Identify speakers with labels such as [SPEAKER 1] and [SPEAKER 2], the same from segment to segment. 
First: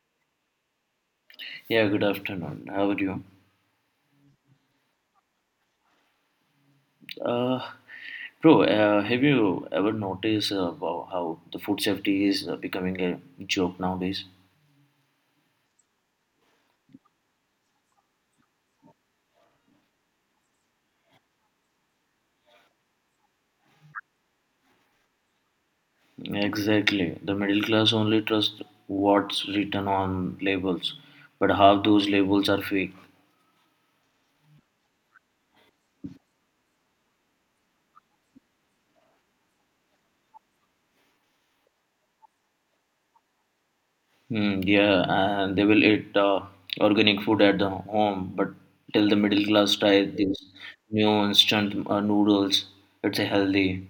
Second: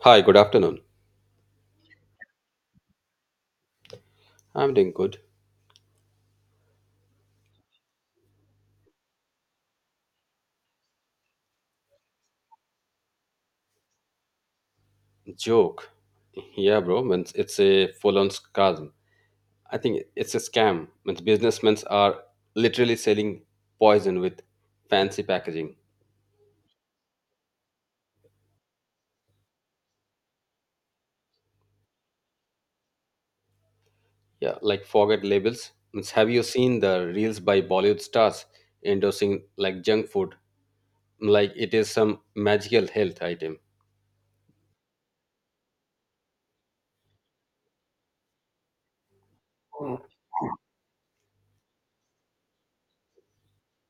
[SPEAKER 1] Hi, good afternoon.
[SPEAKER 2] Yeah, good afternoon. How are you?
[SPEAKER 1] I'm doing good.
[SPEAKER 2] Uh, Bro, have you ever noticed about how the food safety is becoming a joke nowadays?
[SPEAKER 1] Joke. Yeah, bro. Means it's a full on scam. I think it's a scam. Means businessmen are literally selling poison with fancy packaging.
[SPEAKER 2] Exactly. The middle class only trusts what's written on labels, but half those labels are fake.
[SPEAKER 1] Yeah, like forget labels. Means have you seen the reels by Bollywood stars endorsing like junk food? Like it is some magical health item.
[SPEAKER 2] Hmm, yeah, and they will eat organic food at the home, but till the middle class
[SPEAKER 1] Mm.
[SPEAKER 2] try these new instant noodles, it's a healthy.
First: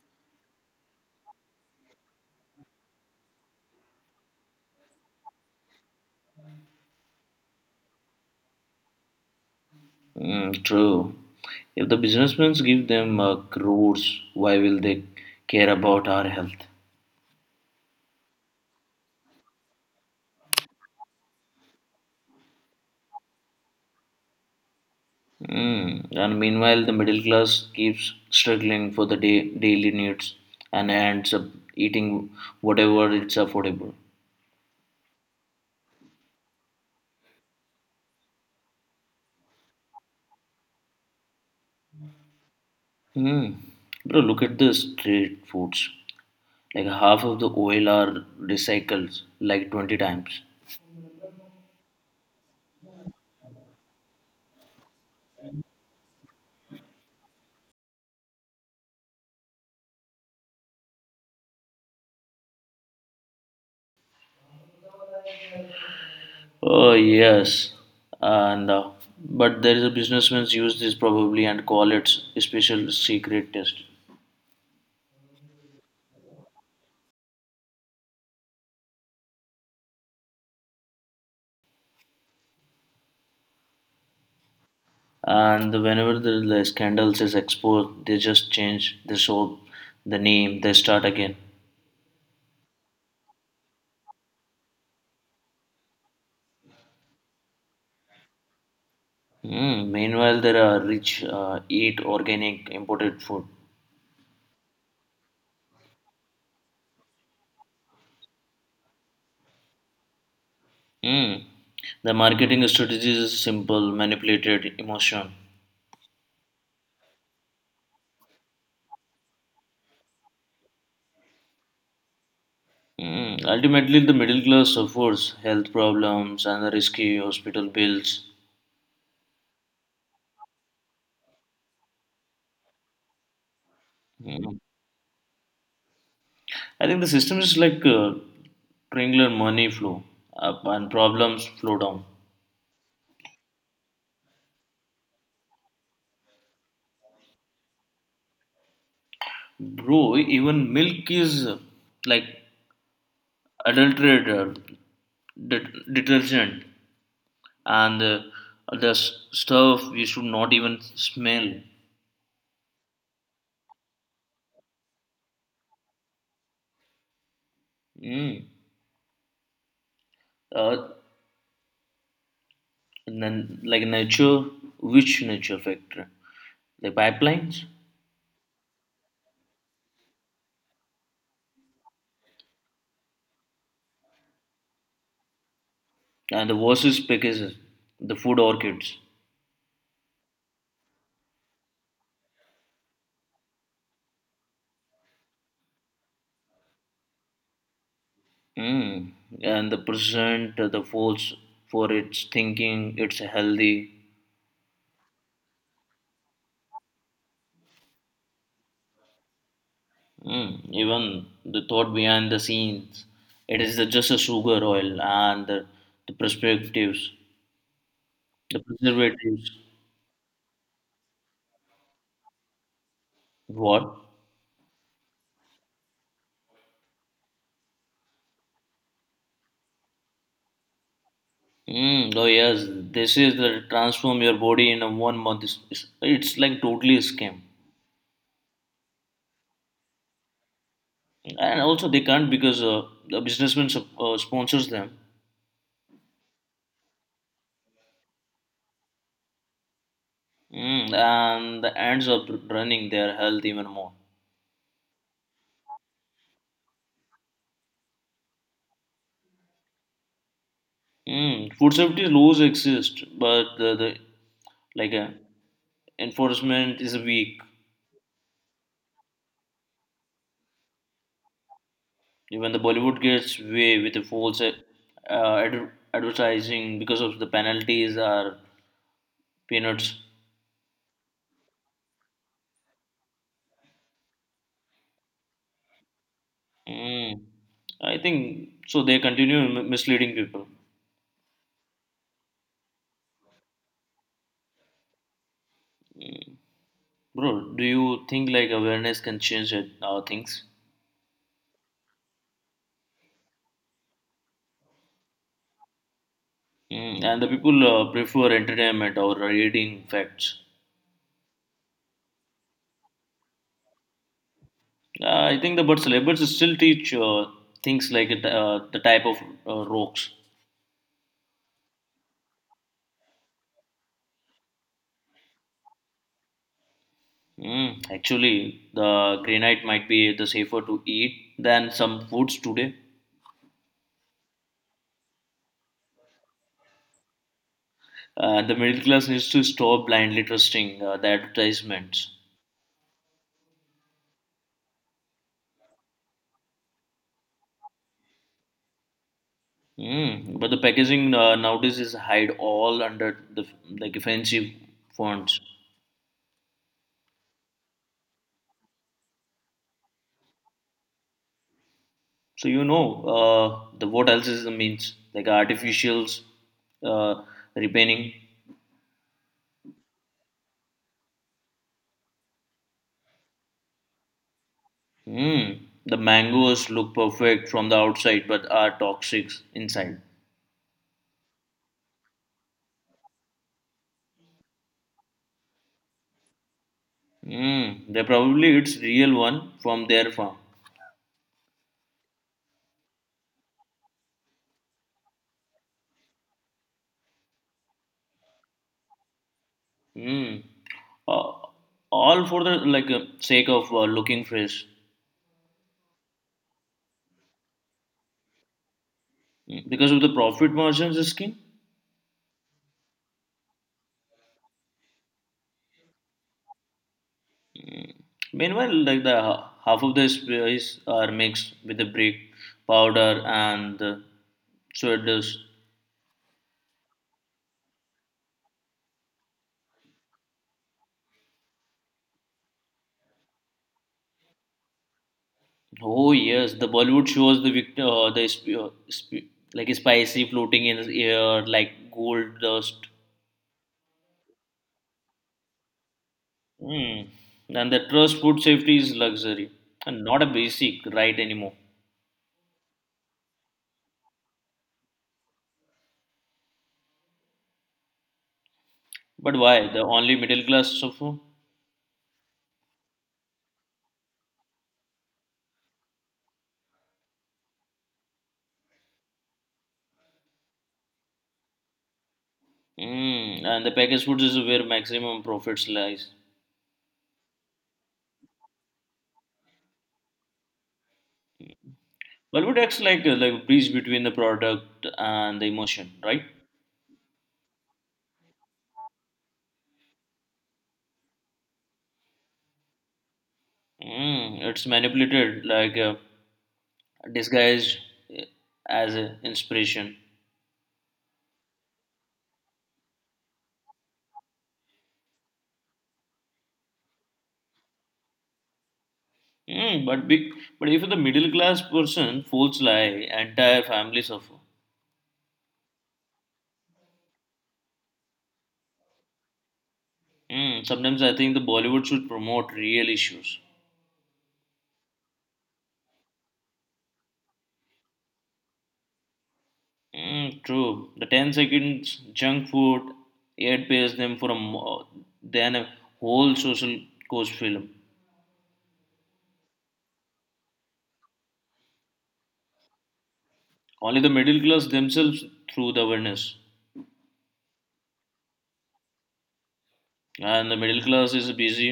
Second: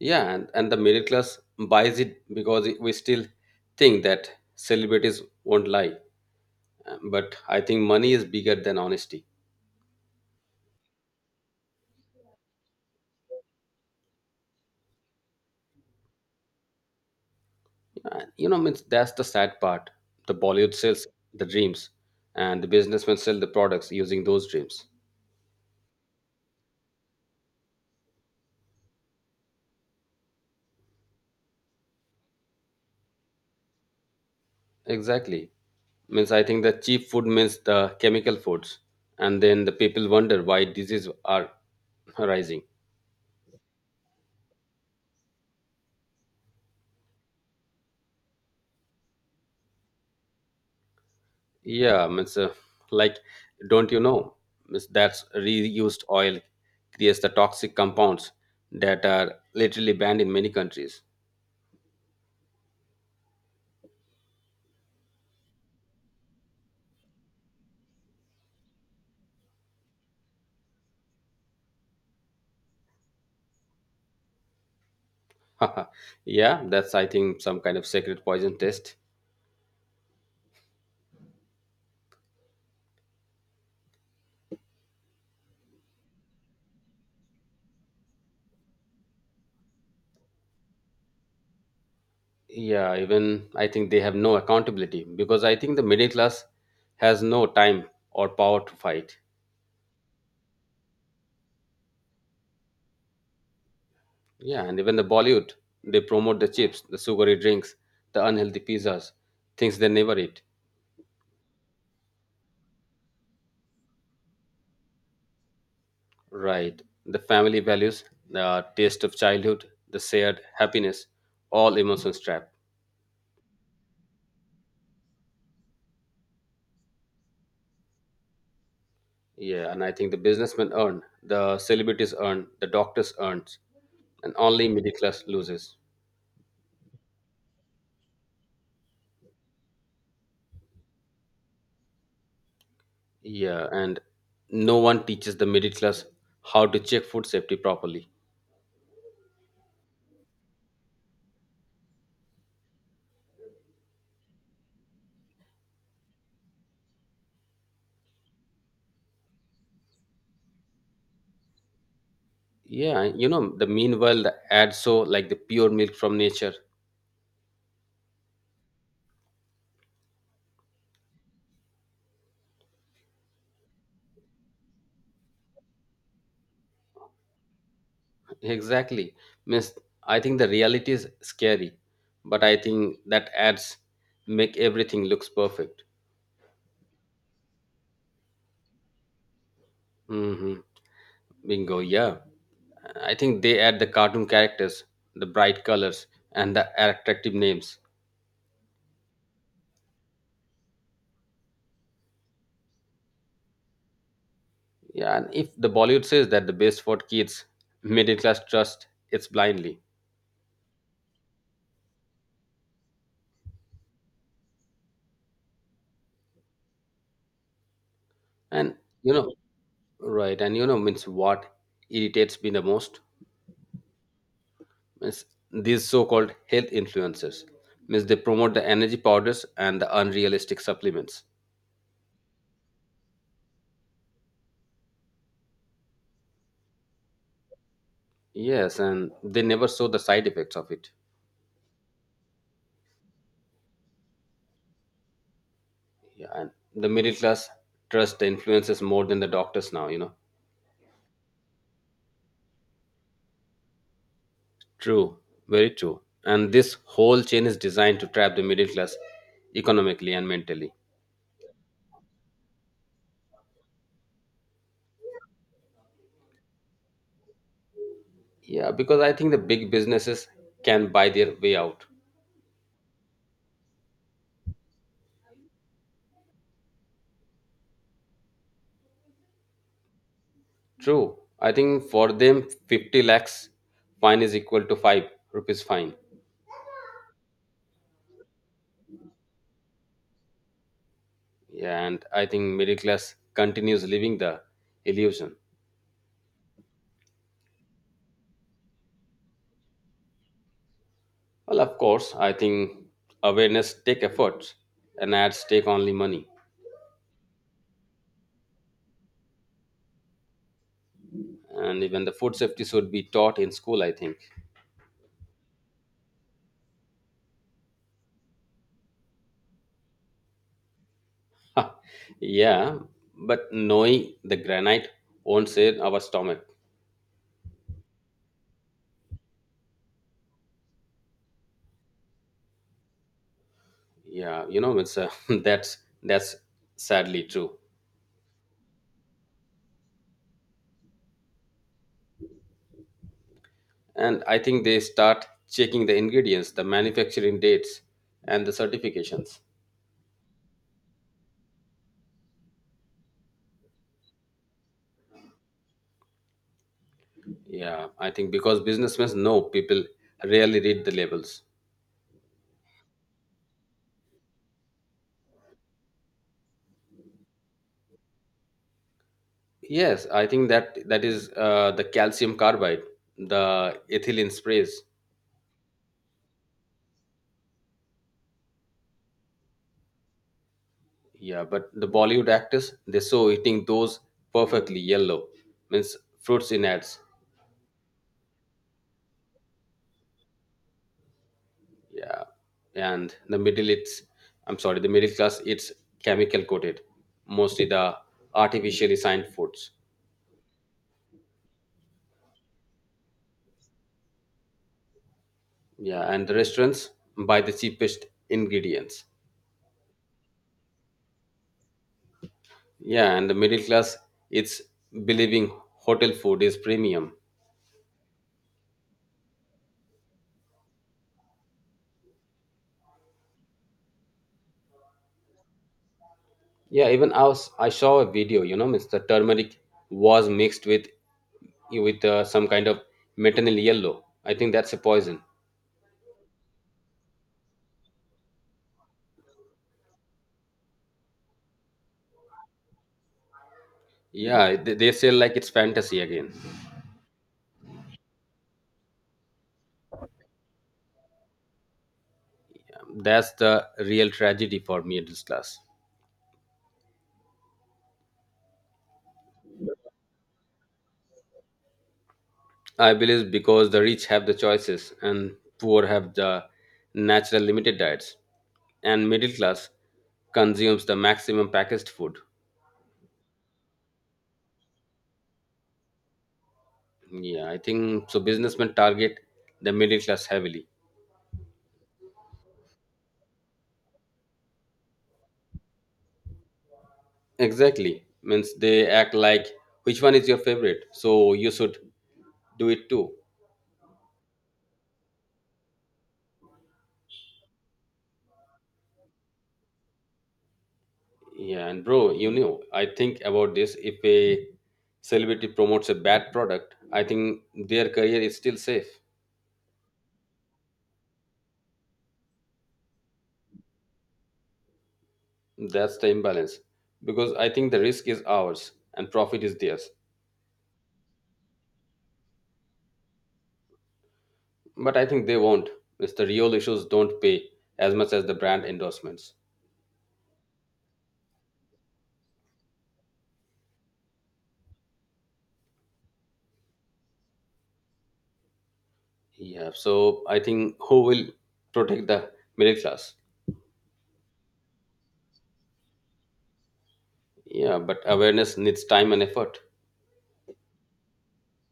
[SPEAKER 1] Yeah, and the middle class buys it because we still think that celebrities won't lie. But I think money is bigger than honesty.
[SPEAKER 2] Mm, true. If the businessmen give them crores, why will they care about our health?
[SPEAKER 1] Means that's the sad part. The Bollywood sells the dreams, and the businessmen sell the products using those dreams.
[SPEAKER 2] Mm. And meanwhile, the middle class keeps struggling for the day, daily needs and ends up eating whatever it's affordable.
[SPEAKER 1] Exactly. Means I think the cheap food means the chemical foods, and then the people wonder why diseases are rising.
[SPEAKER 2] Mm. Bro, look at the street foods. Like half of the oil are recycled like 20 times.
[SPEAKER 1] Yeah, means like don't you know? Means that's reused oil creates the toxic compounds that are literally banned in many countries.
[SPEAKER 2] Oh yes, and but there is a businessman use this probably and call it special secret test.
[SPEAKER 1] Yeah, that's I think some kind of secret poison test.
[SPEAKER 2] And whenever the scandals is exposed, they just change the soap, the name, they start again.
[SPEAKER 1] Yeah, even I think they have no accountability because I think the middle class has no time or power to fight.
[SPEAKER 2] Mm, meanwhile, there are rich eat organic imported food.
[SPEAKER 1] Yeah, and even the Bollywood, they promote the chips, the sugary drinks, the unhealthy pizzas, things they never eat.
[SPEAKER 2] Mm. The marketing strategy is simple, manipulated emotion.
[SPEAKER 1] Right. The family values, the taste of childhood, the shared happiness, all emotions trapped.
[SPEAKER 2] Mm. Ultimately, the middle class suffers health problems and the risky hospital bills.
[SPEAKER 1] Yeah, and I think the businessmen earn, the celebrities earn, the doctors earn, and
[SPEAKER 2] Hmm,
[SPEAKER 1] only middle class loses.
[SPEAKER 2] I think the system is like triangular money flow up and problems flow down.
[SPEAKER 1] Yeah, and no one teaches the middle class how to check food safety properly.
[SPEAKER 2] Bro, even milk is like adulterated detergent and the stuff we should not even smell.
[SPEAKER 1] Yeah, the meanwhile the ad so like the pure milk from nature.
[SPEAKER 2] Mm. Uh, and then like nature, which nature factor? The pipelines
[SPEAKER 1] Exactly. Means I think the reality is scary, but I think that ads make everything looks perfect.
[SPEAKER 2] and the versus packages, the food orchids.
[SPEAKER 1] Hmm. Bingo, yeah. I think they add the cartoon characters, the bright colors, and the attractive names.
[SPEAKER 2] Mm. And the present, the force for its thinking, it's healthy.
[SPEAKER 1] Yeah, and if the Bollywood says that the best for kids, middle class trust it's blindly.
[SPEAKER 2] Mm. Even the thought behind the scenes, it is just a sugar oil and the perspectives, the
[SPEAKER 1] And you know
[SPEAKER 2] preservatives.
[SPEAKER 1] right. And means what irritates me the most
[SPEAKER 2] What?
[SPEAKER 1] is these so-called health influencers. Means they promote the energy powders and the unrealistic supplements.
[SPEAKER 2] Mm. Oh yes, this is the transform your body in a 1 month. It's like totally a scam.
[SPEAKER 1] Yes, and they never show the side effects of it.
[SPEAKER 2] And also they can't because the businessman sponsors them.
[SPEAKER 1] Yeah, and the middle class trust the influencers more than the doctors now.
[SPEAKER 2] Mm. And the ends up running their health even more.
[SPEAKER 1] True very true, and this whole chain is designed to trap the middle class economically and mentally.
[SPEAKER 2] Mm, food safety laws exist, but the like enforcement is weak.
[SPEAKER 1] Yeah, because I think the big businesses can buy their way out.
[SPEAKER 2] Even the Bollywood gets away with the false advertising because of the penalties are peanuts.
[SPEAKER 1] True. I think for them, 50 lakhs fine is equal to 5 rupees fine.
[SPEAKER 2] Mm, I think so. They continue misleading people,
[SPEAKER 1] Yeah, and I think middle class continues living the illusion.
[SPEAKER 2] bro. Do you think like awareness can change things?
[SPEAKER 1] Well, of course, I think awareness take efforts and ads take only money.
[SPEAKER 2] Mm, and the people prefer entertainment or reading facts.
[SPEAKER 1] And even the food safety should be taught in school, I think.
[SPEAKER 2] I think the but celebrities still teach things like the type of rocks.
[SPEAKER 1] Yeah, but knowing the granite won't save our stomach.
[SPEAKER 2] Mm, actually, the granite might be the safer to eat than some foods today.
[SPEAKER 1] Yeah, you know, it's that's sadly true.
[SPEAKER 2] The middle class needs to stop blindly trusting the advertisements.
[SPEAKER 1] And I think they start checking the ingredients, the manufacturing dates, and the certifications.
[SPEAKER 2] Mm, but the packaging nowadays is hide all under the like offensive fonts.
[SPEAKER 1] Yeah, I think because businessmen know people rarely read the labels.
[SPEAKER 2] So you know the what else is the means like artificials, uh, repainting.
[SPEAKER 1] Yes, I think that that is the calcium carbide, the ethylene sprays.
[SPEAKER 2] Mm. The mangoes look perfect from the outside but are toxic inside.
[SPEAKER 1] Yeah, but the Bollywood actors they saw eating those perfectly yellow means fruits in ads.
[SPEAKER 2] Mm. They probably it's real one from their farm.
[SPEAKER 1] Yeah, and the middle it's I'm sorry, the middle class it's chemical coated, mostly the artificially signed foods.
[SPEAKER 2] Mm. Uh, all for the like sake of looking fresh.
[SPEAKER 1] Yeah, and the restaurants buy the cheapest ingredients.
[SPEAKER 2] Mm, because of the profit margins scheme.
[SPEAKER 1] Yeah, and the middle class, it's believing hotel food is premium.
[SPEAKER 2] Meanwhile, like the half of the spices are mixed with the brick powder and the sawdust.
[SPEAKER 1] Yeah, even I saw a video, means the turmeric was mixed with some kind of maternal yellow. I think that's a poison.
[SPEAKER 2] Oh yes, the Bollywood shows the like spicy floating in the air, like gold dust.
[SPEAKER 1] Yeah, they say like it's fantasy again.
[SPEAKER 2] Hmm. And the trust food safety is luxury and not a basic right anymore.
[SPEAKER 1] That's the real tragedy for middle class.
[SPEAKER 2] But why? The only middle class suffer.
[SPEAKER 1] I believe because the rich have the choices and poor have the natural limited diets, and middle class consumes the maximum packaged food.
[SPEAKER 2] Mm, and the packaged foods is where maximum profits lies.
[SPEAKER 1] Yeah, I think so. Businessmen target the middle class heavily.
[SPEAKER 2] Bollywood acts like a bridge between the product and the emotion, right?
[SPEAKER 1] Exactly. Means they act like which one is your favorite, so you should do it too.
[SPEAKER 2] Mm, it's manipulated, like disguised uh, as a inspiration.
[SPEAKER 1] Yeah, and bro, I think about this. If a celebrity promotes a bad product, I think their career is still safe.
[SPEAKER 2] Mm, but if the middle class person falls lie, entire family suffer.
[SPEAKER 1] That's the imbalance. Because I think the risk is ours and profit is theirs.
[SPEAKER 2] Mm, sometimes I think the Bollywood should promote real issues.
[SPEAKER 1] But I think they won't. It's the real issues don't pay as much as the brand endorsements.
[SPEAKER 2] Mm, true. The 10 seconds junk food it pays them for a than a whole social cost film.
[SPEAKER 1] Yeah. So I think who will protect the middle class?
[SPEAKER 2] Only the middle class themselves through the awareness,
[SPEAKER 1] Yeah. But awareness needs time and effort.
[SPEAKER 2] and the middle class is busy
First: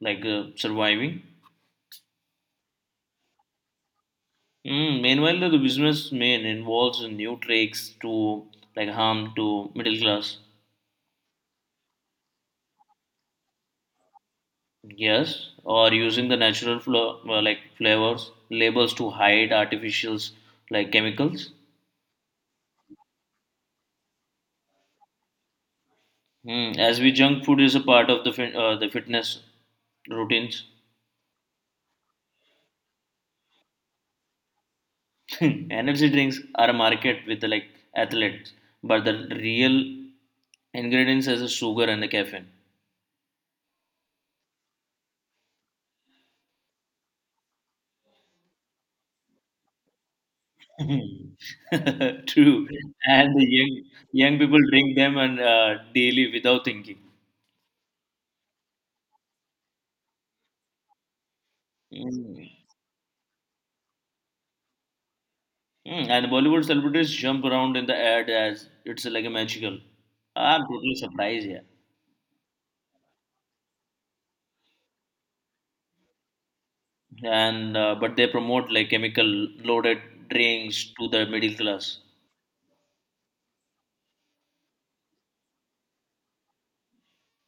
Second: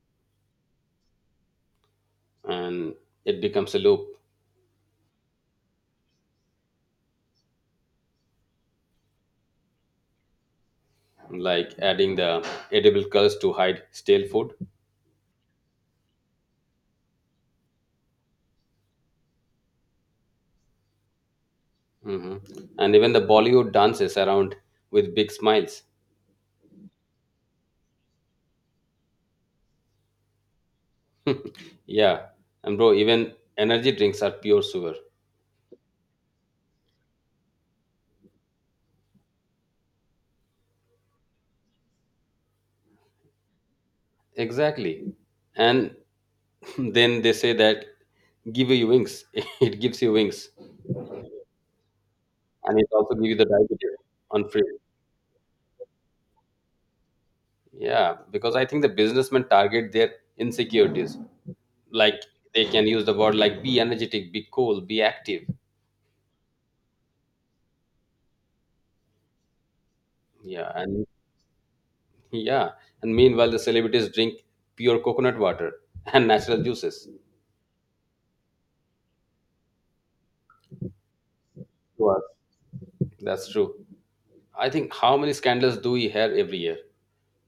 [SPEAKER 2] like surviving.
[SPEAKER 1] And it becomes a loop
[SPEAKER 2] Mm, meanwhile, the businessman involves in new tricks to like harm to middle class.
[SPEAKER 1] like adding the edible colors to hide stale food.
[SPEAKER 2] Yes, or using the natural like flavors labels to hide artificials like chemicals.
[SPEAKER 1] Hmm. And even the Bollywood dances around with big smiles.
[SPEAKER 2] Hmm. As we junk food is a part of the fitness routines.
[SPEAKER 1] Yeah. And bro, even energy drinks are pure sewer.
[SPEAKER 2] Energy drinks are a market with the like athletes, but the real ingredients is the sugar and the caffeine.
[SPEAKER 1] Exactly. And then they say that give you wings. It gives you wings.
[SPEAKER 2] Hmm. True,
[SPEAKER 1] And it also gives you
[SPEAKER 2] and
[SPEAKER 1] the
[SPEAKER 2] the young
[SPEAKER 1] diabetes
[SPEAKER 2] young
[SPEAKER 1] on
[SPEAKER 2] people
[SPEAKER 1] free.
[SPEAKER 2] drink them and daily without thinking.
[SPEAKER 1] Yeah. Because I think the businessmen target their insecurities. Like they
[SPEAKER 2] Mm.
[SPEAKER 1] can use the word like be energetic, be cool, be active.
[SPEAKER 2] Mm, and Bollywood celebrities jump around in the ad as it's like a magical. I'm
[SPEAKER 1] Yeah.
[SPEAKER 2] totally
[SPEAKER 1] And
[SPEAKER 2] surprised here.
[SPEAKER 1] yeah. And meanwhile the celebrities drink pure coconut water and natural juices.
[SPEAKER 2] And but they promote like chemical loaded drinks to the middle class,
[SPEAKER 1] To That's true. I think how many scandals do we hear every year?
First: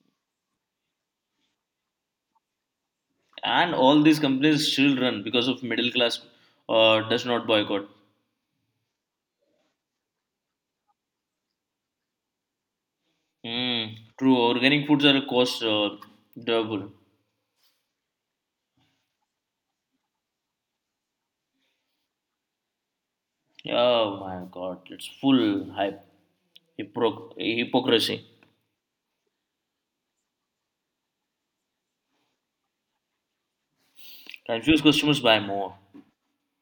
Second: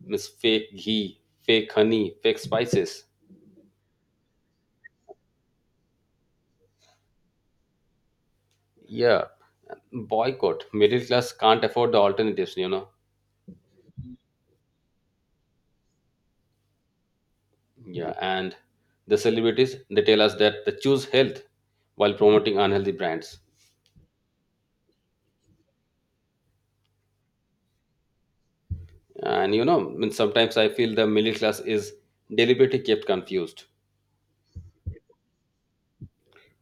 [SPEAKER 1] Miss fake ghee, fake honey, fake spices.
[SPEAKER 2] and all these companies still run because of middle class does not boycott.
[SPEAKER 1] Yeah, boycott. Middle class can't afford the alternatives.
[SPEAKER 2] Mm, true, organic foods are cost double.
[SPEAKER 1] Yeah, and the celebrities they tell us that they choose health while promoting unhealthy brands.
[SPEAKER 2] Oh my God, it's full hype, hypocrisy.
[SPEAKER 1] And I mean, sometimes I feel the middle class is deliberately kept confused.
[SPEAKER 2] Confused customers buy more.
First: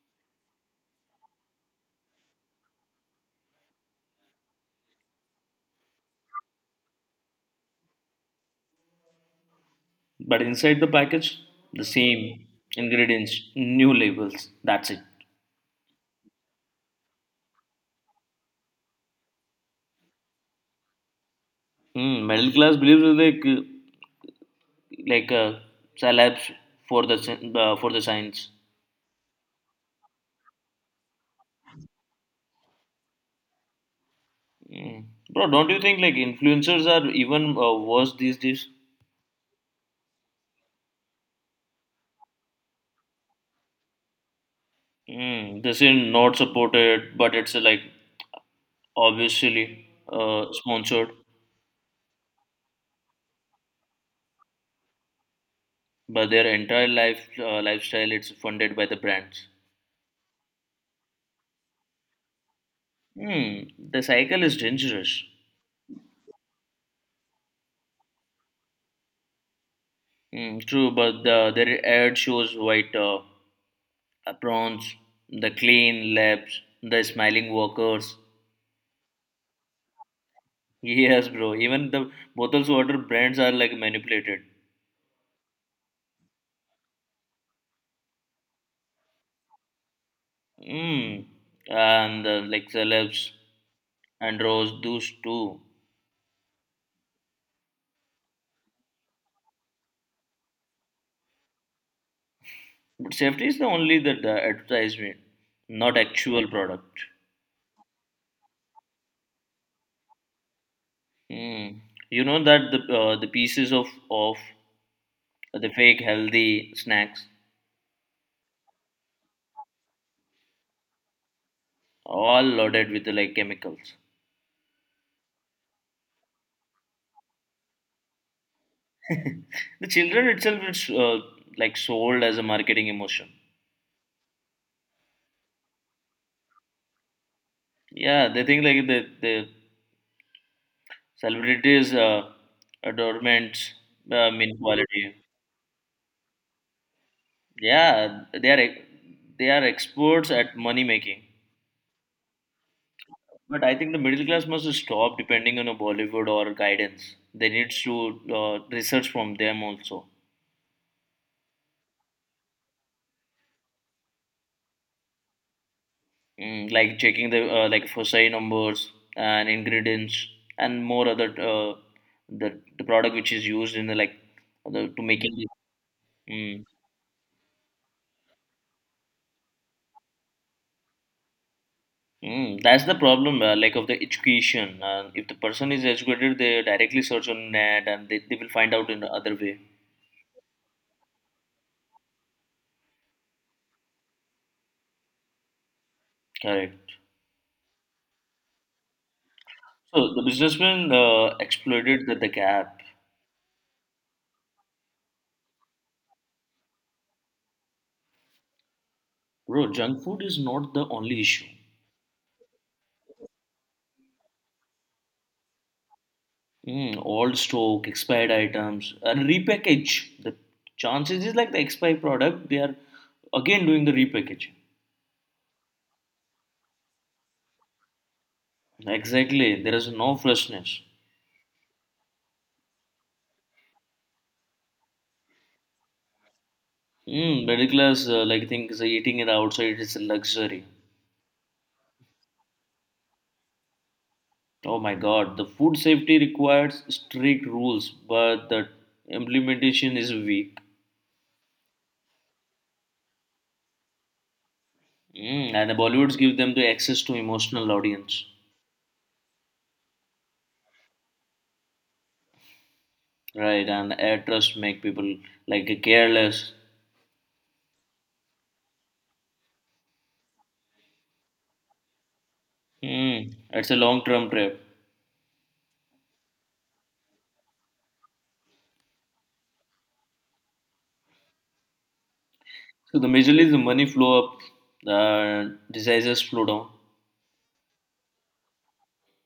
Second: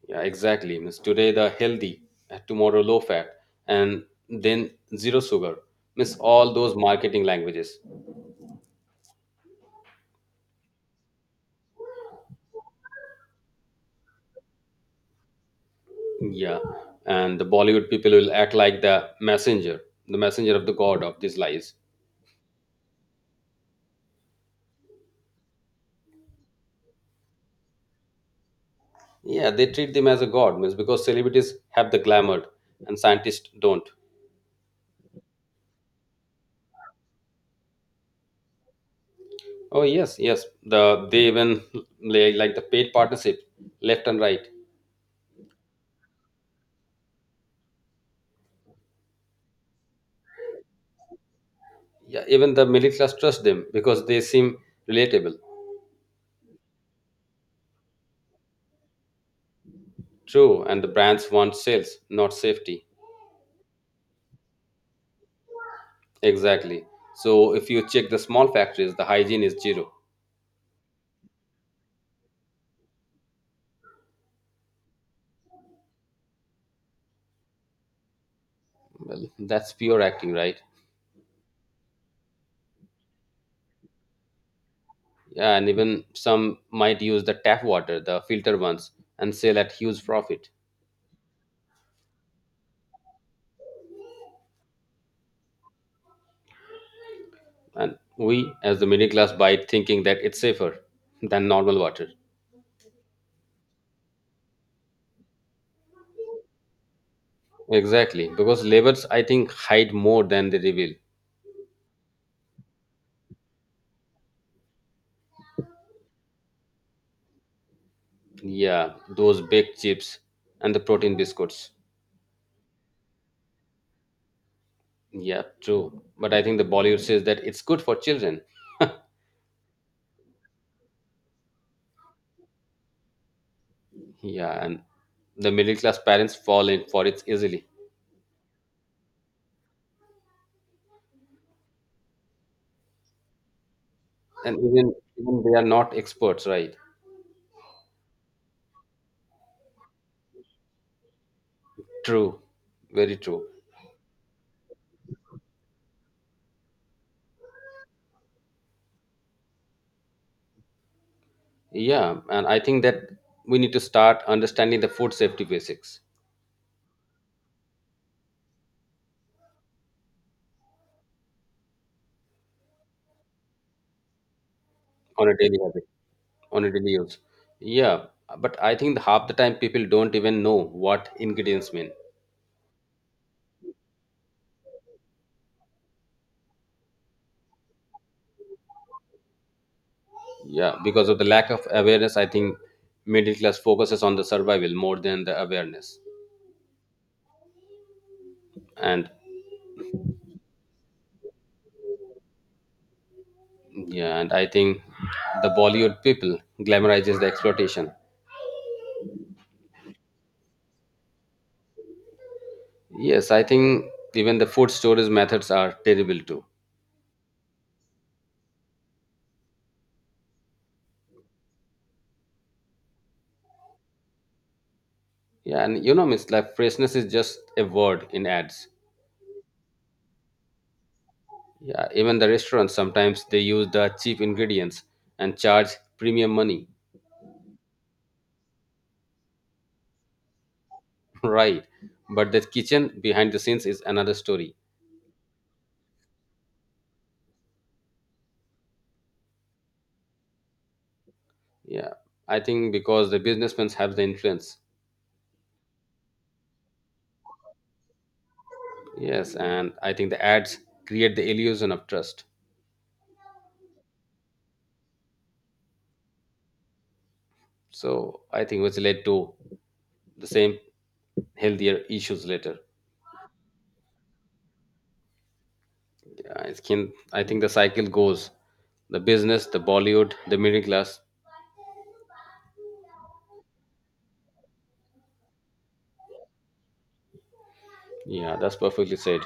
[SPEAKER 1] Yeah, exactly. Means today the healthy, tomorrow low fat, and then zero sugar. Means all those marketing languages.
[SPEAKER 2] But inside the package, the same ingredients, new labels. That's it.
[SPEAKER 1] Yeah, and the Bollywood people will act like the messenger of the god of these lies.
[SPEAKER 2] Mm, middle class believes it's like celebs for the for the science.
[SPEAKER 1] Yeah, they treat them as a god, means because celebrities have the glamour and scientists don't.
[SPEAKER 2] Mm. Bro, don't you think like influencers are even worse these days?
[SPEAKER 1] Oh yes, yes. They even like the paid partnership, left and right.
[SPEAKER 2] Mm, this is not supported, but it's like obviously sponsored.
[SPEAKER 1] Yeah, even the middle class trust them because they seem relatable.
[SPEAKER 2] But their entire lifestyle it's funded by the brands.
[SPEAKER 1] True, and the brands want sales, not safety.
[SPEAKER 2] Hmm, the cycle is dangerous.
[SPEAKER 1] Exactly. So if you check the small factories, the hygiene is zero.
[SPEAKER 2] Mm, true, but their ad shows white aprons, the clean labs, the smiling workers.
[SPEAKER 1] Well, that's pure acting, right?
[SPEAKER 2] Yes, bro. Even the bottles water brands are like manipulated.
[SPEAKER 1] Yeah, and even some might use the tap water, the filter ones, and sell at huge profit.
[SPEAKER 2] Mm. And like celebs and rose those too.
[SPEAKER 1] And we, as the middle class, buy it thinking that it's safer than normal water.
[SPEAKER 2] But safety is the only the advertisement, not actual product.
[SPEAKER 1] Exactly, because labels, I think, hide more than they reveal.
[SPEAKER 2] Mm. You know that the pieces of the fake healthy snacks
[SPEAKER 1] Yeah, those baked chips and the protein biscuits.
[SPEAKER 2] all loaded with like chemicals.
[SPEAKER 1] Yeah, true. But I think the Bollywood says that it's good for children.
[SPEAKER 2] The children itself is like sold as a marketing emotion.
[SPEAKER 1] Yeah, and the middle class parents fall in for it easily.
[SPEAKER 2] Yeah, they think like the celebrities adornments
[SPEAKER 1] And
[SPEAKER 2] mean
[SPEAKER 1] even,
[SPEAKER 2] quality.
[SPEAKER 1] even they are not experts, right?
[SPEAKER 2] Yeah, they are experts at money making.
[SPEAKER 1] True, very true.
[SPEAKER 2] But I think the middle class must stop depending on a Bollywood or guidance. They need to research from them also.
[SPEAKER 1] Yeah, and I think that we need to start understanding the food safety basics
[SPEAKER 2] Mm, like checking the like FOSI numbers and ingredients and more other the product which is used in the like to
[SPEAKER 1] on
[SPEAKER 2] making
[SPEAKER 1] a
[SPEAKER 2] it.
[SPEAKER 1] daily on
[SPEAKER 2] Mm,
[SPEAKER 1] a daily use. Yeah, but I think half the time people don't even know what ingredients mean.
[SPEAKER 2] that's the problem, like of the education. If the person is educated, they directly search on net and they will find out in the other way.
[SPEAKER 1] Yeah, because of the lack of awareness, I think middle class focuses on the survival more than the awareness.
[SPEAKER 2] Correct.
[SPEAKER 1] And
[SPEAKER 2] So the businessman exploited the gap.
[SPEAKER 1] yeah, and I think the Bollywood people glamorizes the exploitation.
[SPEAKER 2] Bro, junk food is not the only issue.
[SPEAKER 1] Yes, I think even the food storage methods are terrible too.
[SPEAKER 2] Mm, old stock, expired items, and repackage. The chances is like the expired product, they are again doing the repackaging.
[SPEAKER 1] Yeah, and it's like freshness is just a word in ads.
[SPEAKER 2] Exactly, there is no freshness.
[SPEAKER 1] Yeah, even the restaurants sometimes they use the cheap ingredients and charge premium money.
[SPEAKER 2] Mm, middle class like things eating it outside is a luxury.
[SPEAKER 1] Right. But the kitchen behind the scenes is another story.
[SPEAKER 2] Oh my God, the food safety requires strict rules, but the implementation is weak.
[SPEAKER 1] Yeah. I think because the businessmen have the influence.
[SPEAKER 2] Mm, and the Bollywoods give them the access to emotional audience,
[SPEAKER 1] Yes. And I think the ads create the illusion of trust.
[SPEAKER 2] right? And air trust make people like careless.
[SPEAKER 1] So I think which led to the same healthier issues later.
[SPEAKER 2] Mm, it's a long-term trip.
[SPEAKER 1] Yeah, it can, I think the cycle goes the business, the Bollywood, the middle class.
[SPEAKER 2] So the majorly is the money flow up, the diseases flow down.
[SPEAKER 1] Yeah, that's perfectly said.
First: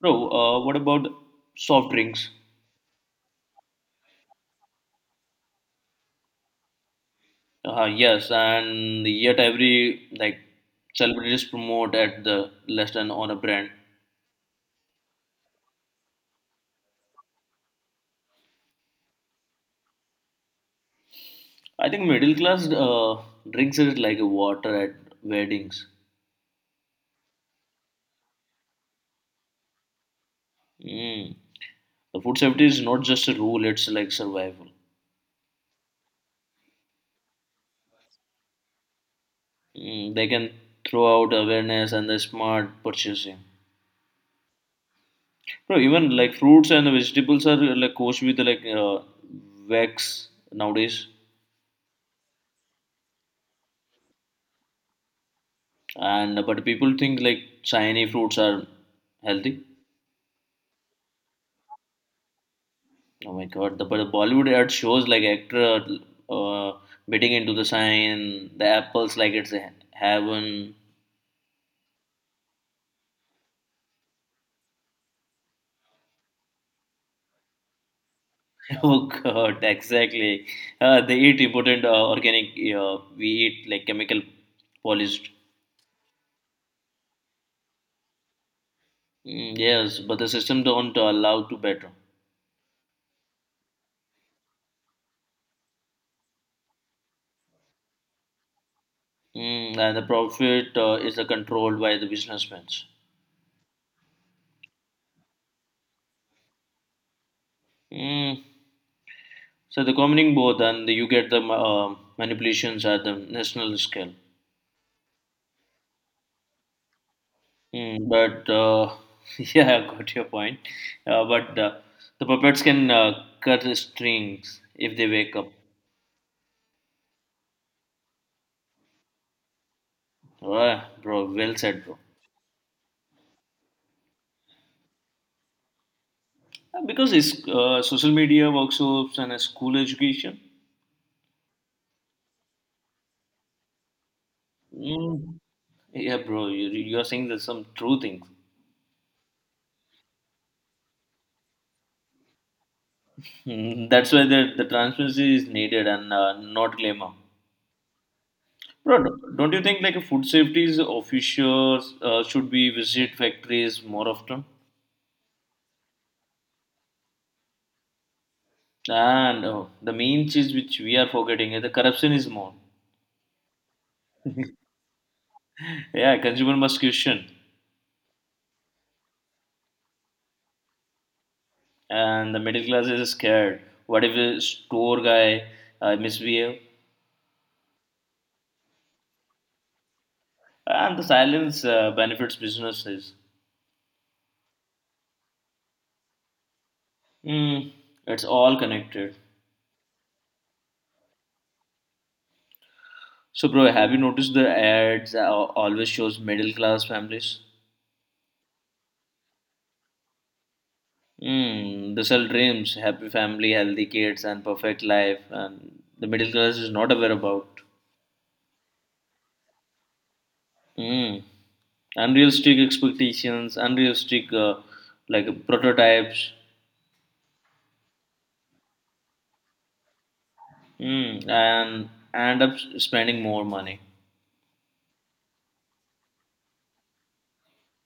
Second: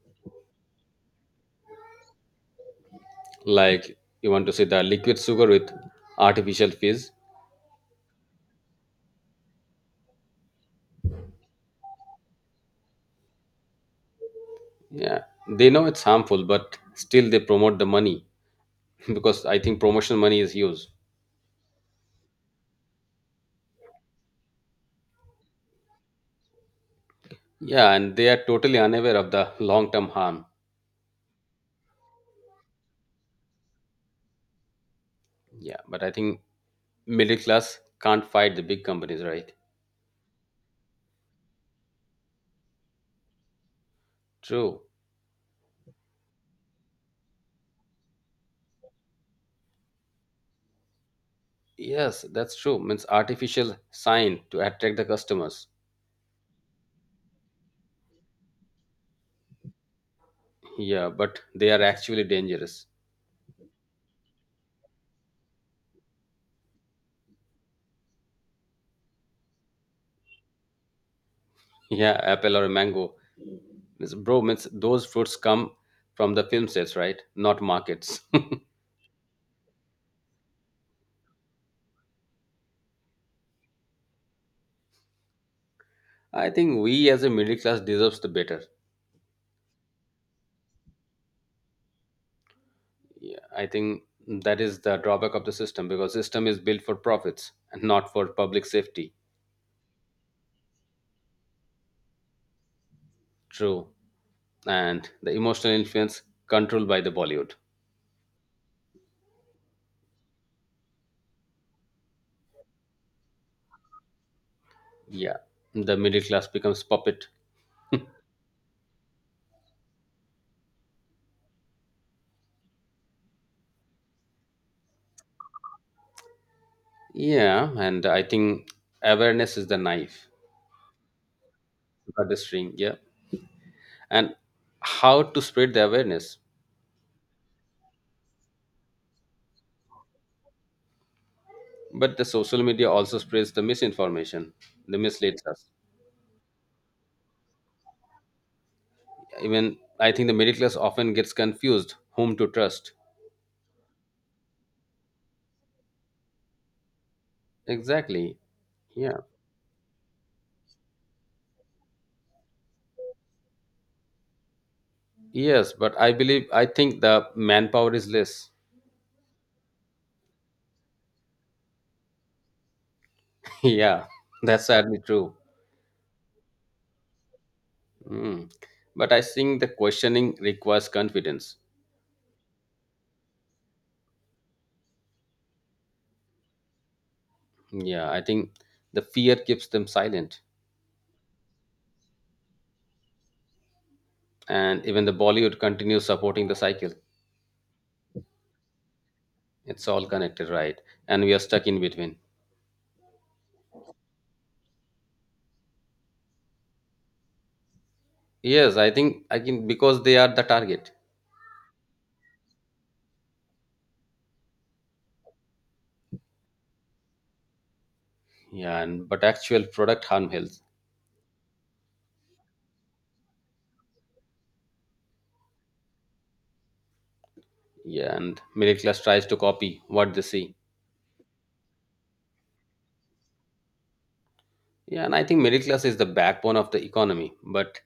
[SPEAKER 2] Bro, what about soft drinks?
[SPEAKER 1] Like you want to see the liquid sugar with artificial fizz.
[SPEAKER 2] Yes, and yet every like celebrities promote at the less than on a brand.
[SPEAKER 1] Yeah. They know it's harmful, but still they promote the money because I think promotional money is used.
[SPEAKER 2] I think middle class drinks it like a water at weddings.
[SPEAKER 1] Yeah, and they are totally unaware of the long term harm.
[SPEAKER 2] Mm. The food safety is not just a rule; it's like survival.
[SPEAKER 1] Yeah, but I think middle class can't fight the big companies, right?
[SPEAKER 2] Mm, they can throw out awareness and the smart purchasing.
[SPEAKER 1] True.
[SPEAKER 2] Bro, even like fruits and vegetables are like coated with like wax nowadays,
[SPEAKER 1] Yes, that's true. Means artificial sign to attract the customers.
[SPEAKER 2] and but people think like shiny fruits are healthy.
[SPEAKER 1] Yeah, but they are actually dangerous.
[SPEAKER 2] Oh my god! But the Bollywood ad shows like actor uh, biting into the sign, the apples like it's a heaven.
[SPEAKER 1] Yeah, apple or mango. Means, bro, means those fruits come from the film sets, right? Not markets.
[SPEAKER 2] Oh god! Exactly. They eat important organic. We eat like chemical polished.
[SPEAKER 1] I think we as a middle class deserves the better.
[SPEAKER 2] Mm, yes, but the system don't allow to better.
[SPEAKER 1] Yeah, I think that is the drawback of the system because system is built for profits and not for public safety.
[SPEAKER 2] Mm, and the profit is controlled by the businessmen.
[SPEAKER 1] True. And the emotional influence controlled by the Bollywood.
[SPEAKER 2] Mm. So the combining both, and you get the manipulations at the national scale.
[SPEAKER 1] Yeah. The middle class becomes puppet.
[SPEAKER 2] Mm, but yeah, I got your point. But the puppets can cut the strings if they wake up.
[SPEAKER 1] Yeah, and I think awareness is the knife,
[SPEAKER 2] Ah, bro, well said, bro.
[SPEAKER 1] not the string. Yeah. And how to spread the awareness.
[SPEAKER 2] Because it's social media workshops and school education.
[SPEAKER 1] But the social media also spreads the misinformation. They
[SPEAKER 2] Mm.
[SPEAKER 1] misleads us.
[SPEAKER 2] Yeah, bro, you are saying there's some true things.
[SPEAKER 1] Even I think the middle class often gets confused whom to trust.
[SPEAKER 2] Mm, that's why the transparency is needed and not glamour.
[SPEAKER 1] Exactly.
[SPEAKER 2] Bro,
[SPEAKER 1] Yeah.
[SPEAKER 2] don't you think like food safety officials should be visit factories more often?
[SPEAKER 1] Yes, but I believe I think the manpower is less.
[SPEAKER 2] And the main cheese which we are forgetting is the corruption is more.
[SPEAKER 1] Yeah, that's sadly true.
[SPEAKER 2] Yeah, consumer must question,
[SPEAKER 1] Mm. But I think the questioning requires confidence.
[SPEAKER 2] and the middle class is scared. What if a store guy misbehave?
[SPEAKER 1] Yeah, I think the fear keeps them silent,
[SPEAKER 2] And the silence benefits businesses.
[SPEAKER 1] and even the Bollywood continues supporting the cycle.
[SPEAKER 2] Mm, it's all connected.
[SPEAKER 1] It's all connected, right? And we are stuck in between.
[SPEAKER 2] So, bro, have you noticed the ads always shows middle class families?
[SPEAKER 1] Yes, I think I can because they are the target.
[SPEAKER 2] Hmm, they sell dreams, happy family, healthy kids, and perfect life, and the middle class is not aware about.
[SPEAKER 1] Yeah, and but actual product harm health.
[SPEAKER 2] Hmm, unrealistic expectations, unrealistic like prototypes,
[SPEAKER 1] Yeah, and middle class tries to copy what they see.
[SPEAKER 2] hmm, and end up spending more money.
[SPEAKER 1] Yeah, and I think middle class is the backbone of the economy, but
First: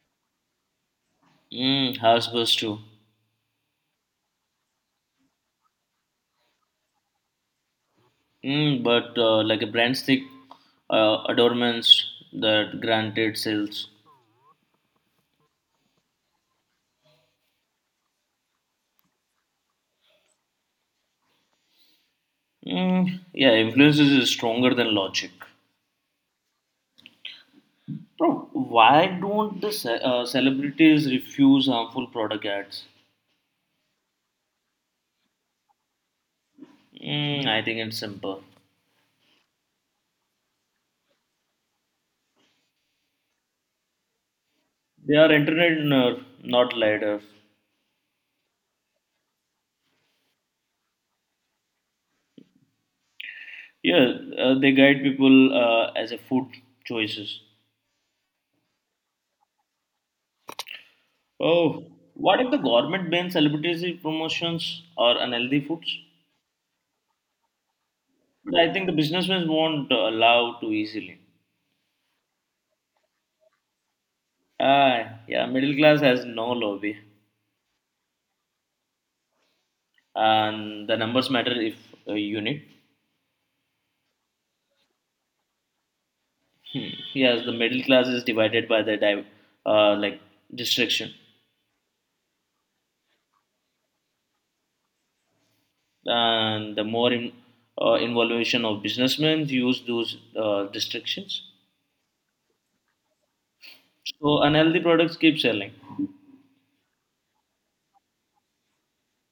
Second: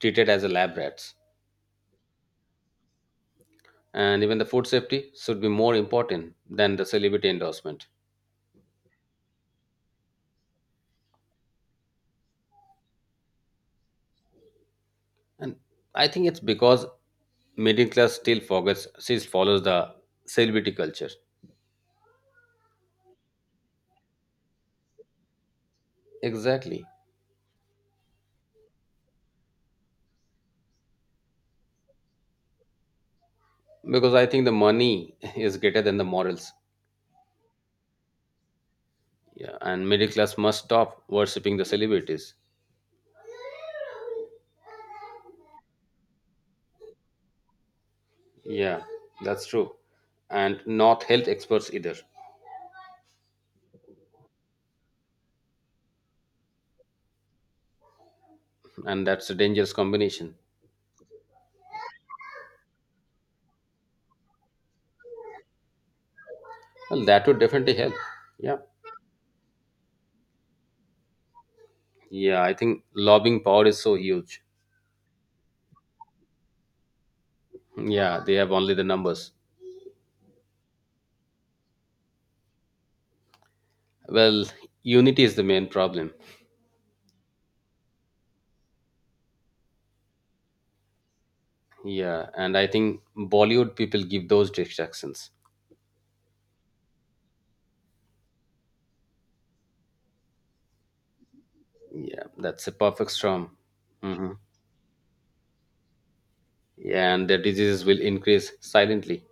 [SPEAKER 1] treated as a lab rats.
[SPEAKER 2] Hmm, house bus too.
[SPEAKER 1] And even the food safety should be more important than the celebrity endorsement.
[SPEAKER 2] Mm, but like a brand stick, adornments that granted sales.
[SPEAKER 1] And I think it's because middle class still forgets, still follows the celebrity culture.
[SPEAKER 2] Mm, yeah, influence is stronger than logic.
[SPEAKER 1] Exactly.
[SPEAKER 2] Bro, why don't the celebrities refuse harmful product ads?
[SPEAKER 1] Because I think the money is greater than the morals.
[SPEAKER 2] Mm, I think it's simple.
[SPEAKER 1] Yeah, and middle class must stop worshipping the celebrities.
[SPEAKER 2] They are internet nerd, not leaders.
[SPEAKER 1] Yeah, that's true. And not health experts either.
[SPEAKER 2] Yeah, they guide people as a food choices.
[SPEAKER 1] And that's a dangerous combination.
[SPEAKER 2] Oh, what if the government bans celebrity promotions or unhealthy foods?
[SPEAKER 1] Well, that would definitely help.
[SPEAKER 2] But
[SPEAKER 1] Yeah.
[SPEAKER 2] I think the businessmen won't allow too easily.
[SPEAKER 1] Yeah, I think lobbying power is so huge.
[SPEAKER 2] Ah, yeah, middle class has no lobby.
[SPEAKER 1] Yeah, they have only the numbers.
[SPEAKER 2] And the numbers matter if you need.
[SPEAKER 1] Well, unity is the main problem.
[SPEAKER 2] Hmm. Yes, the middle class is divided by the uh, like distraction,
[SPEAKER 1] Yeah, and I think Bollywood people give those distractions.
[SPEAKER 2] and the more in, involution of businessmen use those distractions.
[SPEAKER 1] Yeah, that's a perfect storm. Hmm.
[SPEAKER 2] So unhealthy products keep selling.
[SPEAKER 1] Yeah, and the diseases will increase silently.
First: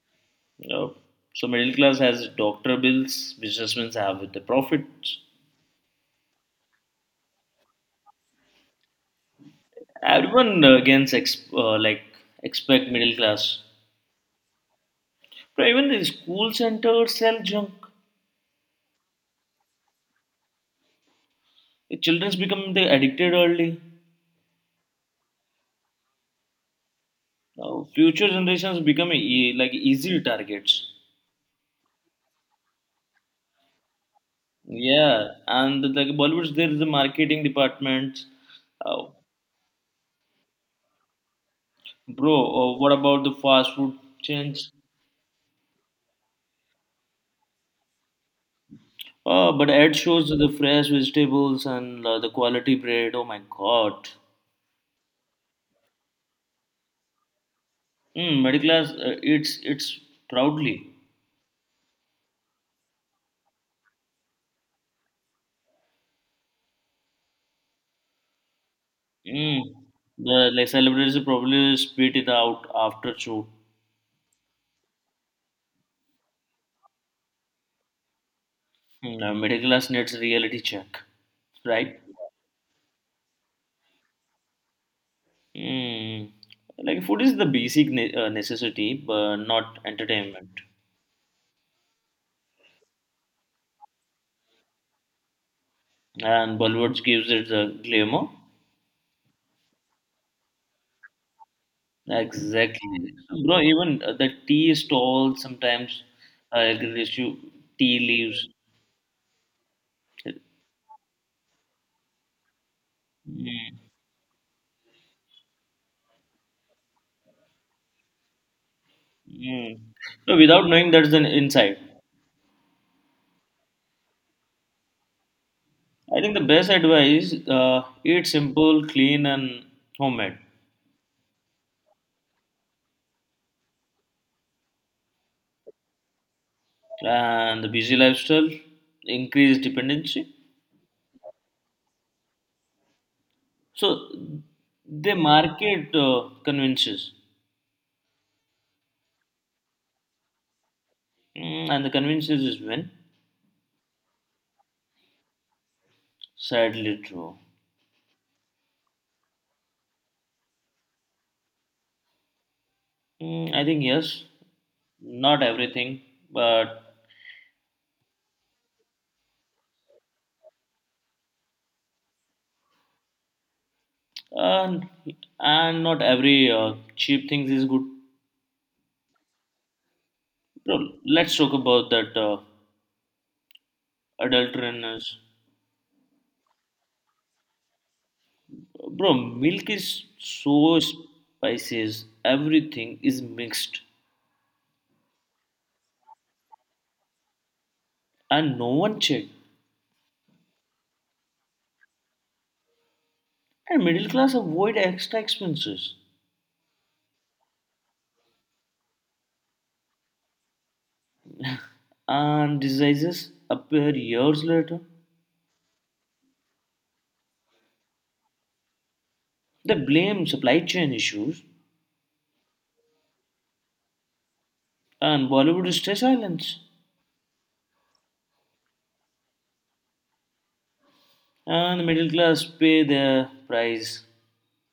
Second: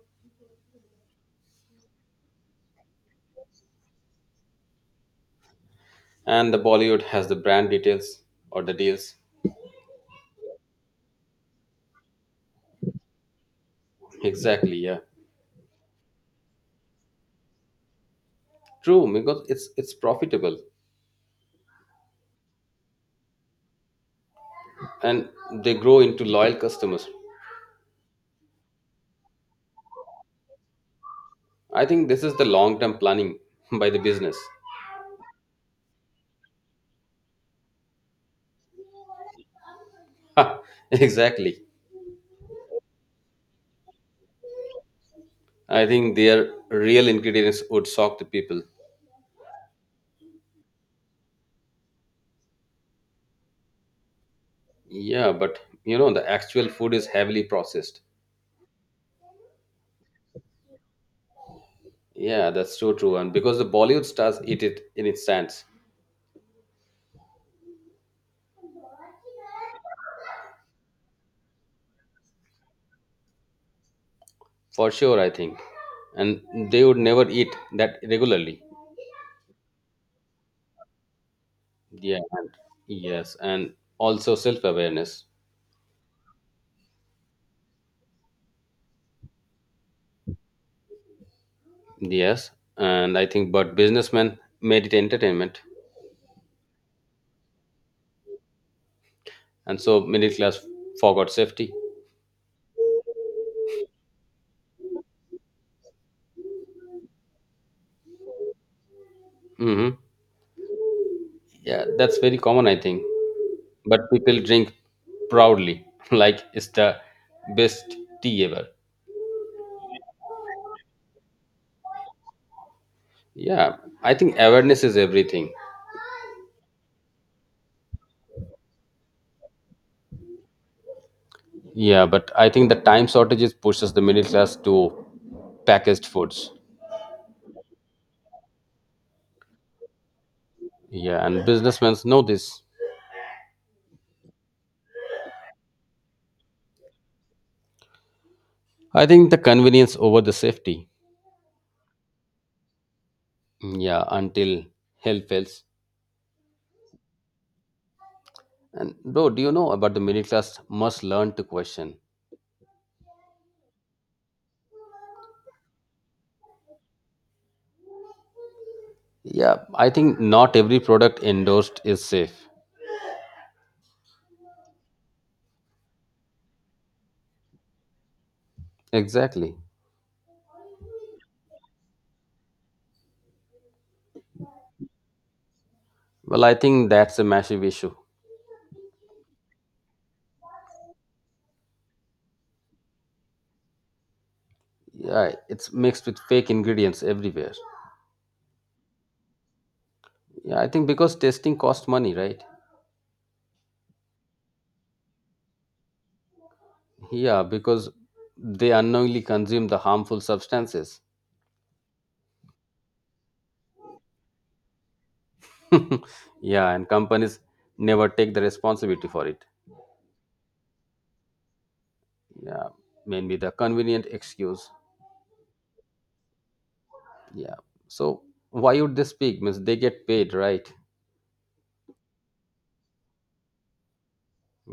[SPEAKER 2] Uh, so middle class has doctor bills, businessmen have the profits.
[SPEAKER 1] And the Bollywood has the brand details or the deals.
[SPEAKER 2] Everyone against ex- like expect middle class.
[SPEAKER 1] Exactly. Yeah.
[SPEAKER 2] But even the school centers sell junk.
[SPEAKER 1] True, because it's profitable,
[SPEAKER 2] The childrens become the addicted early.
[SPEAKER 1] and they grow into loyal customers.
[SPEAKER 2] Now, future generations become easy targets.
[SPEAKER 1] I think this is the long term planning by the business.
[SPEAKER 2] Yeah, and like Bollywood's there is the marketing department. Uh,
[SPEAKER 1] Exactly.
[SPEAKER 2] bro, what about the fast food chains?
[SPEAKER 1] I think their real ingredients would shock the people.
[SPEAKER 2] Oh, but ad shows the fresh vegetables and the quality bread. Oh my God.
[SPEAKER 1] Yeah, but you know, the actual food is heavily processed.
[SPEAKER 2] Mm, middle class eats it's proudly.
[SPEAKER 1] Yeah, that's so true. And because the Bollywood stars eat it in its stands,
[SPEAKER 2] Mm. The like celebrities probably spit it out after show.
[SPEAKER 1] for sure, I think. And they would never eat that regularly.
[SPEAKER 2] Mm, middle class needs reality check, right?
[SPEAKER 1] Yeah, and yes, and also self awareness.
[SPEAKER 2] Hmm. Like food is the basic necessity, but not entertainment.
[SPEAKER 1] Yes, and I think, but businessmen made it entertainment.
[SPEAKER 2] And Bollywood gives it the glamour.
[SPEAKER 1] And so middle class forgot safety.
[SPEAKER 2] Exactly, bro. Even the tea stall sometimes gives you tea leaves.
[SPEAKER 1] Hmm. Yeah, that's very common, I think.
[SPEAKER 2] Mm.
[SPEAKER 1] But people drink proudly like it's the best tea ever.
[SPEAKER 2] Mm. So without knowing that's an insight.
[SPEAKER 1] Yeah, I think awareness is everything.
[SPEAKER 2] I think the best advice: eat simple, clean, and homemade.
[SPEAKER 1] Yeah, but I think the time shortages pushes the middle class to packaged foods.
[SPEAKER 2] And the busy lifestyle increase dependency.
[SPEAKER 1] Yeah, and businessmen know this.
[SPEAKER 2] So the market convinces,
[SPEAKER 1] I think the convenience over the safety,
[SPEAKER 2] mm, and the convinces is when
[SPEAKER 1] yeah, until health fails.
[SPEAKER 2] sadly true.
[SPEAKER 1] And bro, do you know about the middle class must learn to question?
[SPEAKER 2] Mm, I think yes, not everything, but
[SPEAKER 1] Yeah, I think not every product endorsed is safe.
[SPEAKER 2] and and not every cheap things is good.
[SPEAKER 1] Exactly.
[SPEAKER 2] Bro, let's talk about that adulteraneous.
[SPEAKER 1] Well, I think that's a massive issue.
[SPEAKER 2] Bro, milk is so spices. Everything is mixed,
[SPEAKER 1] Yeah, it's mixed with fake ingredients everywhere.
[SPEAKER 2] and no one check.
[SPEAKER 1] Yeah, I think because testing costs money, right?
[SPEAKER 2] And middle class avoid extra expenses.
[SPEAKER 1] Yeah, because they unknowingly consume the harmful substances.
[SPEAKER 2] And diseases appear years later.
[SPEAKER 1] Yeah, and companies never take the responsibility for it.
[SPEAKER 2] They blame supply chain issues,
[SPEAKER 1] Yeah, mainly the convenient excuse.
[SPEAKER 2] and Bollywood stays silent,
[SPEAKER 1] Yeah, so why would they speak means they get paid, right?
[SPEAKER 2] and the middle class pay their price.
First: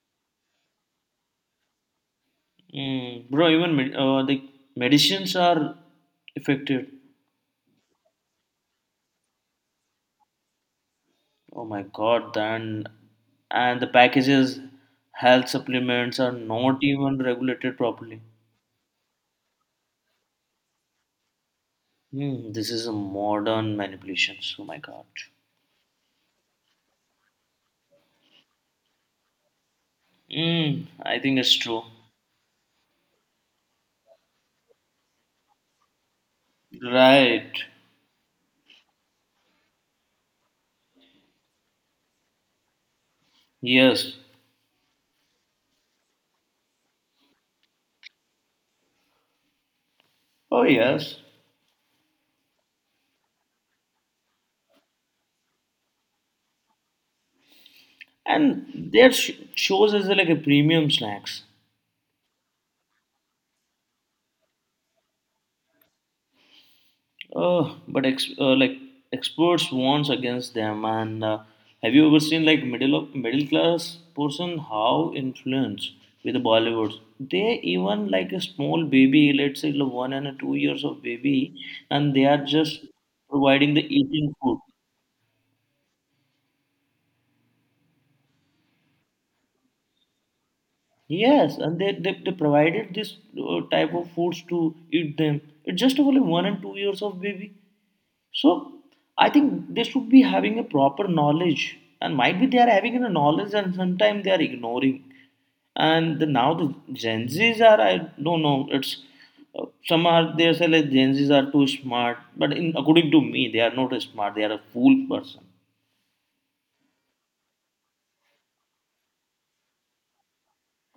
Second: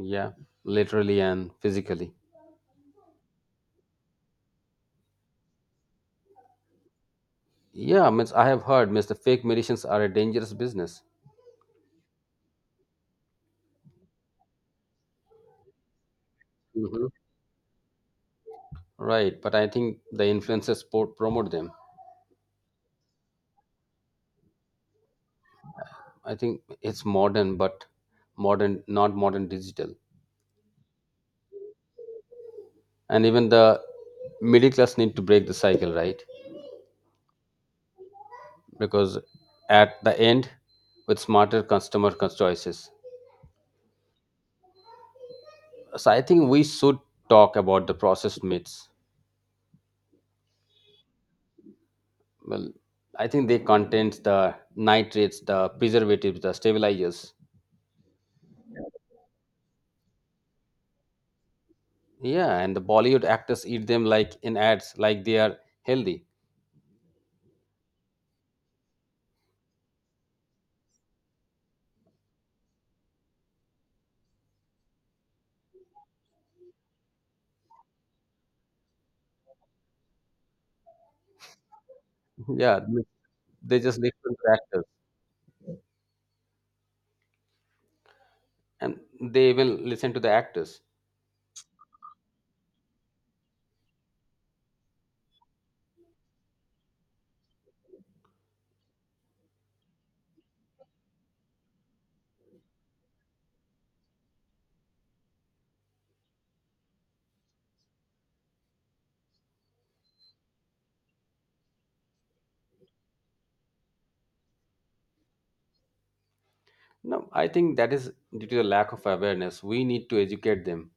[SPEAKER 1] Yeah, literally and physically.
[SPEAKER 2] Mm, bro, even the medicines are affected.
[SPEAKER 1] Yeah, means I have heard means the fake medicines are a dangerous business.
[SPEAKER 2] Oh my god, then and the packages, health supplements are not
[SPEAKER 1] Mhm.
[SPEAKER 2] even regulated properly.
[SPEAKER 1] Right, but I think the influencers promote them.
[SPEAKER 2] Hmm, this is a modern manipulations. Oh my god.
[SPEAKER 1] I think it's modern, but modern, not modern digital.
[SPEAKER 2] Hmm, I think it's true.
[SPEAKER 1] And even the middle class need to break the cycle, right?
[SPEAKER 2] Right.
[SPEAKER 1] Because at the end, with smarter customer choices.
[SPEAKER 2] Yes.
[SPEAKER 1] So I think we should talk about the processed meats.
[SPEAKER 2] Oh yes,
[SPEAKER 1] Well, I think they contains the nitrates, the preservatives, the stabilizers.
[SPEAKER 2] and their shows as like a premium snacks.
[SPEAKER 1] Yeah, and the Bollywood actors eat them like in ads, like they are healthy.
[SPEAKER 2] But experts warns against them. And have you ever seen like middle of middle class person how influenced with the Bollywood? They even like a small baby, let's say like one and a 2 years of baby, and they are
[SPEAKER 1] Yeah,
[SPEAKER 2] just providing
[SPEAKER 1] they
[SPEAKER 2] the
[SPEAKER 1] just listen
[SPEAKER 2] eating
[SPEAKER 1] to the
[SPEAKER 2] food.
[SPEAKER 1] actors, and they even listen to the actors.
[SPEAKER 2] Yes, and they provided this type of foods to eat them. It's just only 1 and 2 years of baby. So I think they should be having a proper knowledge, and might be they are having a knowledge, and sometimes they are ignoring. And the, now the Gen Zs are I don't know. It's some are they say like Gen Zs are too smart, but in, according to me, they are not smart. They are a fool person.
[SPEAKER 1] No, I think that is due to the lack of awareness. We need to educate them.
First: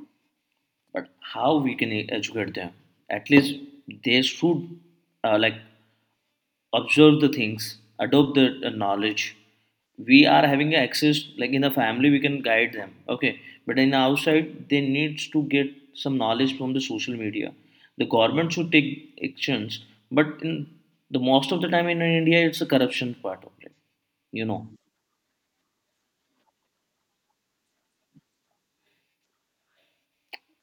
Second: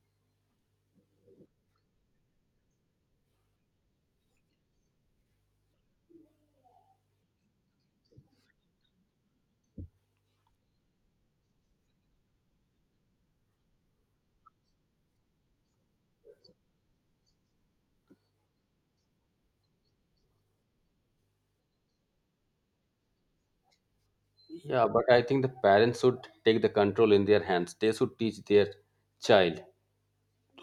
[SPEAKER 2] But how we can educate them? At least they should uh, like observe the things, adopt the knowledge. We are having access, like in the family, we can guide them. Okay, but in outside, they needs to get some knowledge from the social media. The government should take actions, but in the most of the time in India, it's a corruption part of it, you know.
[SPEAKER 1] Yeah, but I think the parents should take the control in their hands. They should teach their child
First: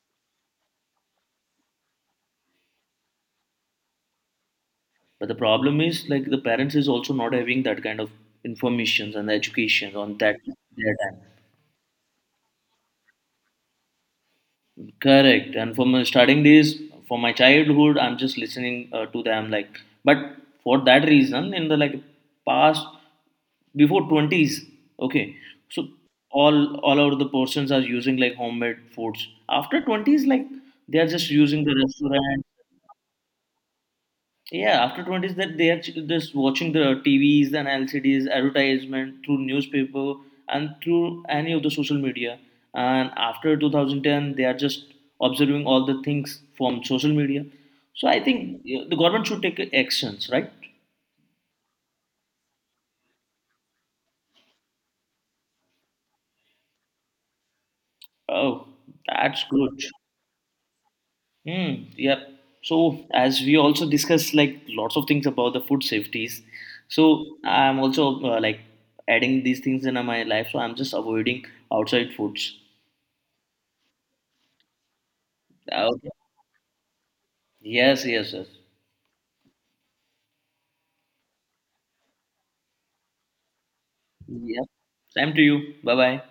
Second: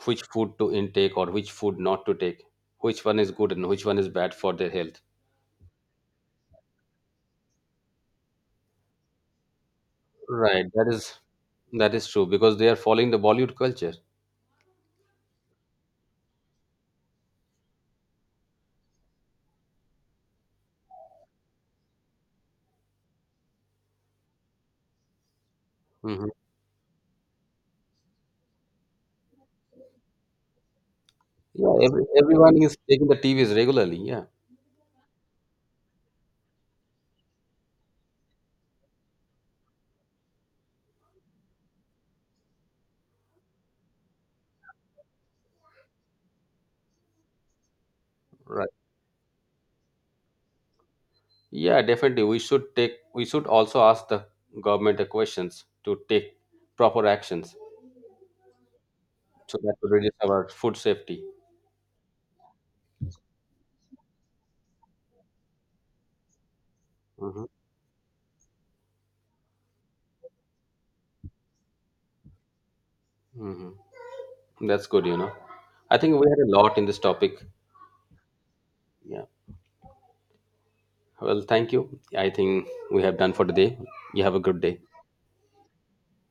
[SPEAKER 1] which food to intake or which food not to take, which one is good and which one is bad for their health.
[SPEAKER 2] But the problem is like the parents is also not having that kind of informations and education on that
[SPEAKER 1] Right, that
[SPEAKER 2] their
[SPEAKER 1] is
[SPEAKER 2] time.
[SPEAKER 1] that is true because they are following the Bollywood culture.
[SPEAKER 2] Correct. And from my starting days, from my childhood, I'm just listening to them. Like, but for that reason, in the like past before twenties, okay, so
[SPEAKER 1] Hmm.
[SPEAKER 2] all over the persons are using like homemade foods. After twenties, like they are just using
[SPEAKER 1] Yeah,
[SPEAKER 2] the restaurant.
[SPEAKER 1] everyone is taking the TVs regularly. Yeah,
[SPEAKER 2] Yeah, after twenties, that they are just watching the TV's and LCD's advertisement through newspaper and through any of the social media. And after 2010, they are just observing all the things from social media. So I think
[SPEAKER 1] right.
[SPEAKER 2] yeah, the government should take actions, right?
[SPEAKER 1] Yeah, definitely. We should take. We should also ask the government the questions to take proper actions.
[SPEAKER 2] Oh, that's
[SPEAKER 1] So that
[SPEAKER 2] good.
[SPEAKER 1] would reduce our food safety.
[SPEAKER 2] Hmm. Yep. So as we also discussed, like lots of things about the food safeties. So
[SPEAKER 1] Hmm.
[SPEAKER 2] I'm also adding these things in my life. So I'm just avoiding outside foods.
[SPEAKER 1] Hmm. That's good, you know. I
[SPEAKER 2] Okay.
[SPEAKER 1] think we had a lot in this topic.
[SPEAKER 2] Yes, yes, yes.
[SPEAKER 1] Yeah. Well, thank you. I think we have done for today. You have a good
[SPEAKER 2] Yeah.
[SPEAKER 1] day.
[SPEAKER 2] Same to you. Bye bye.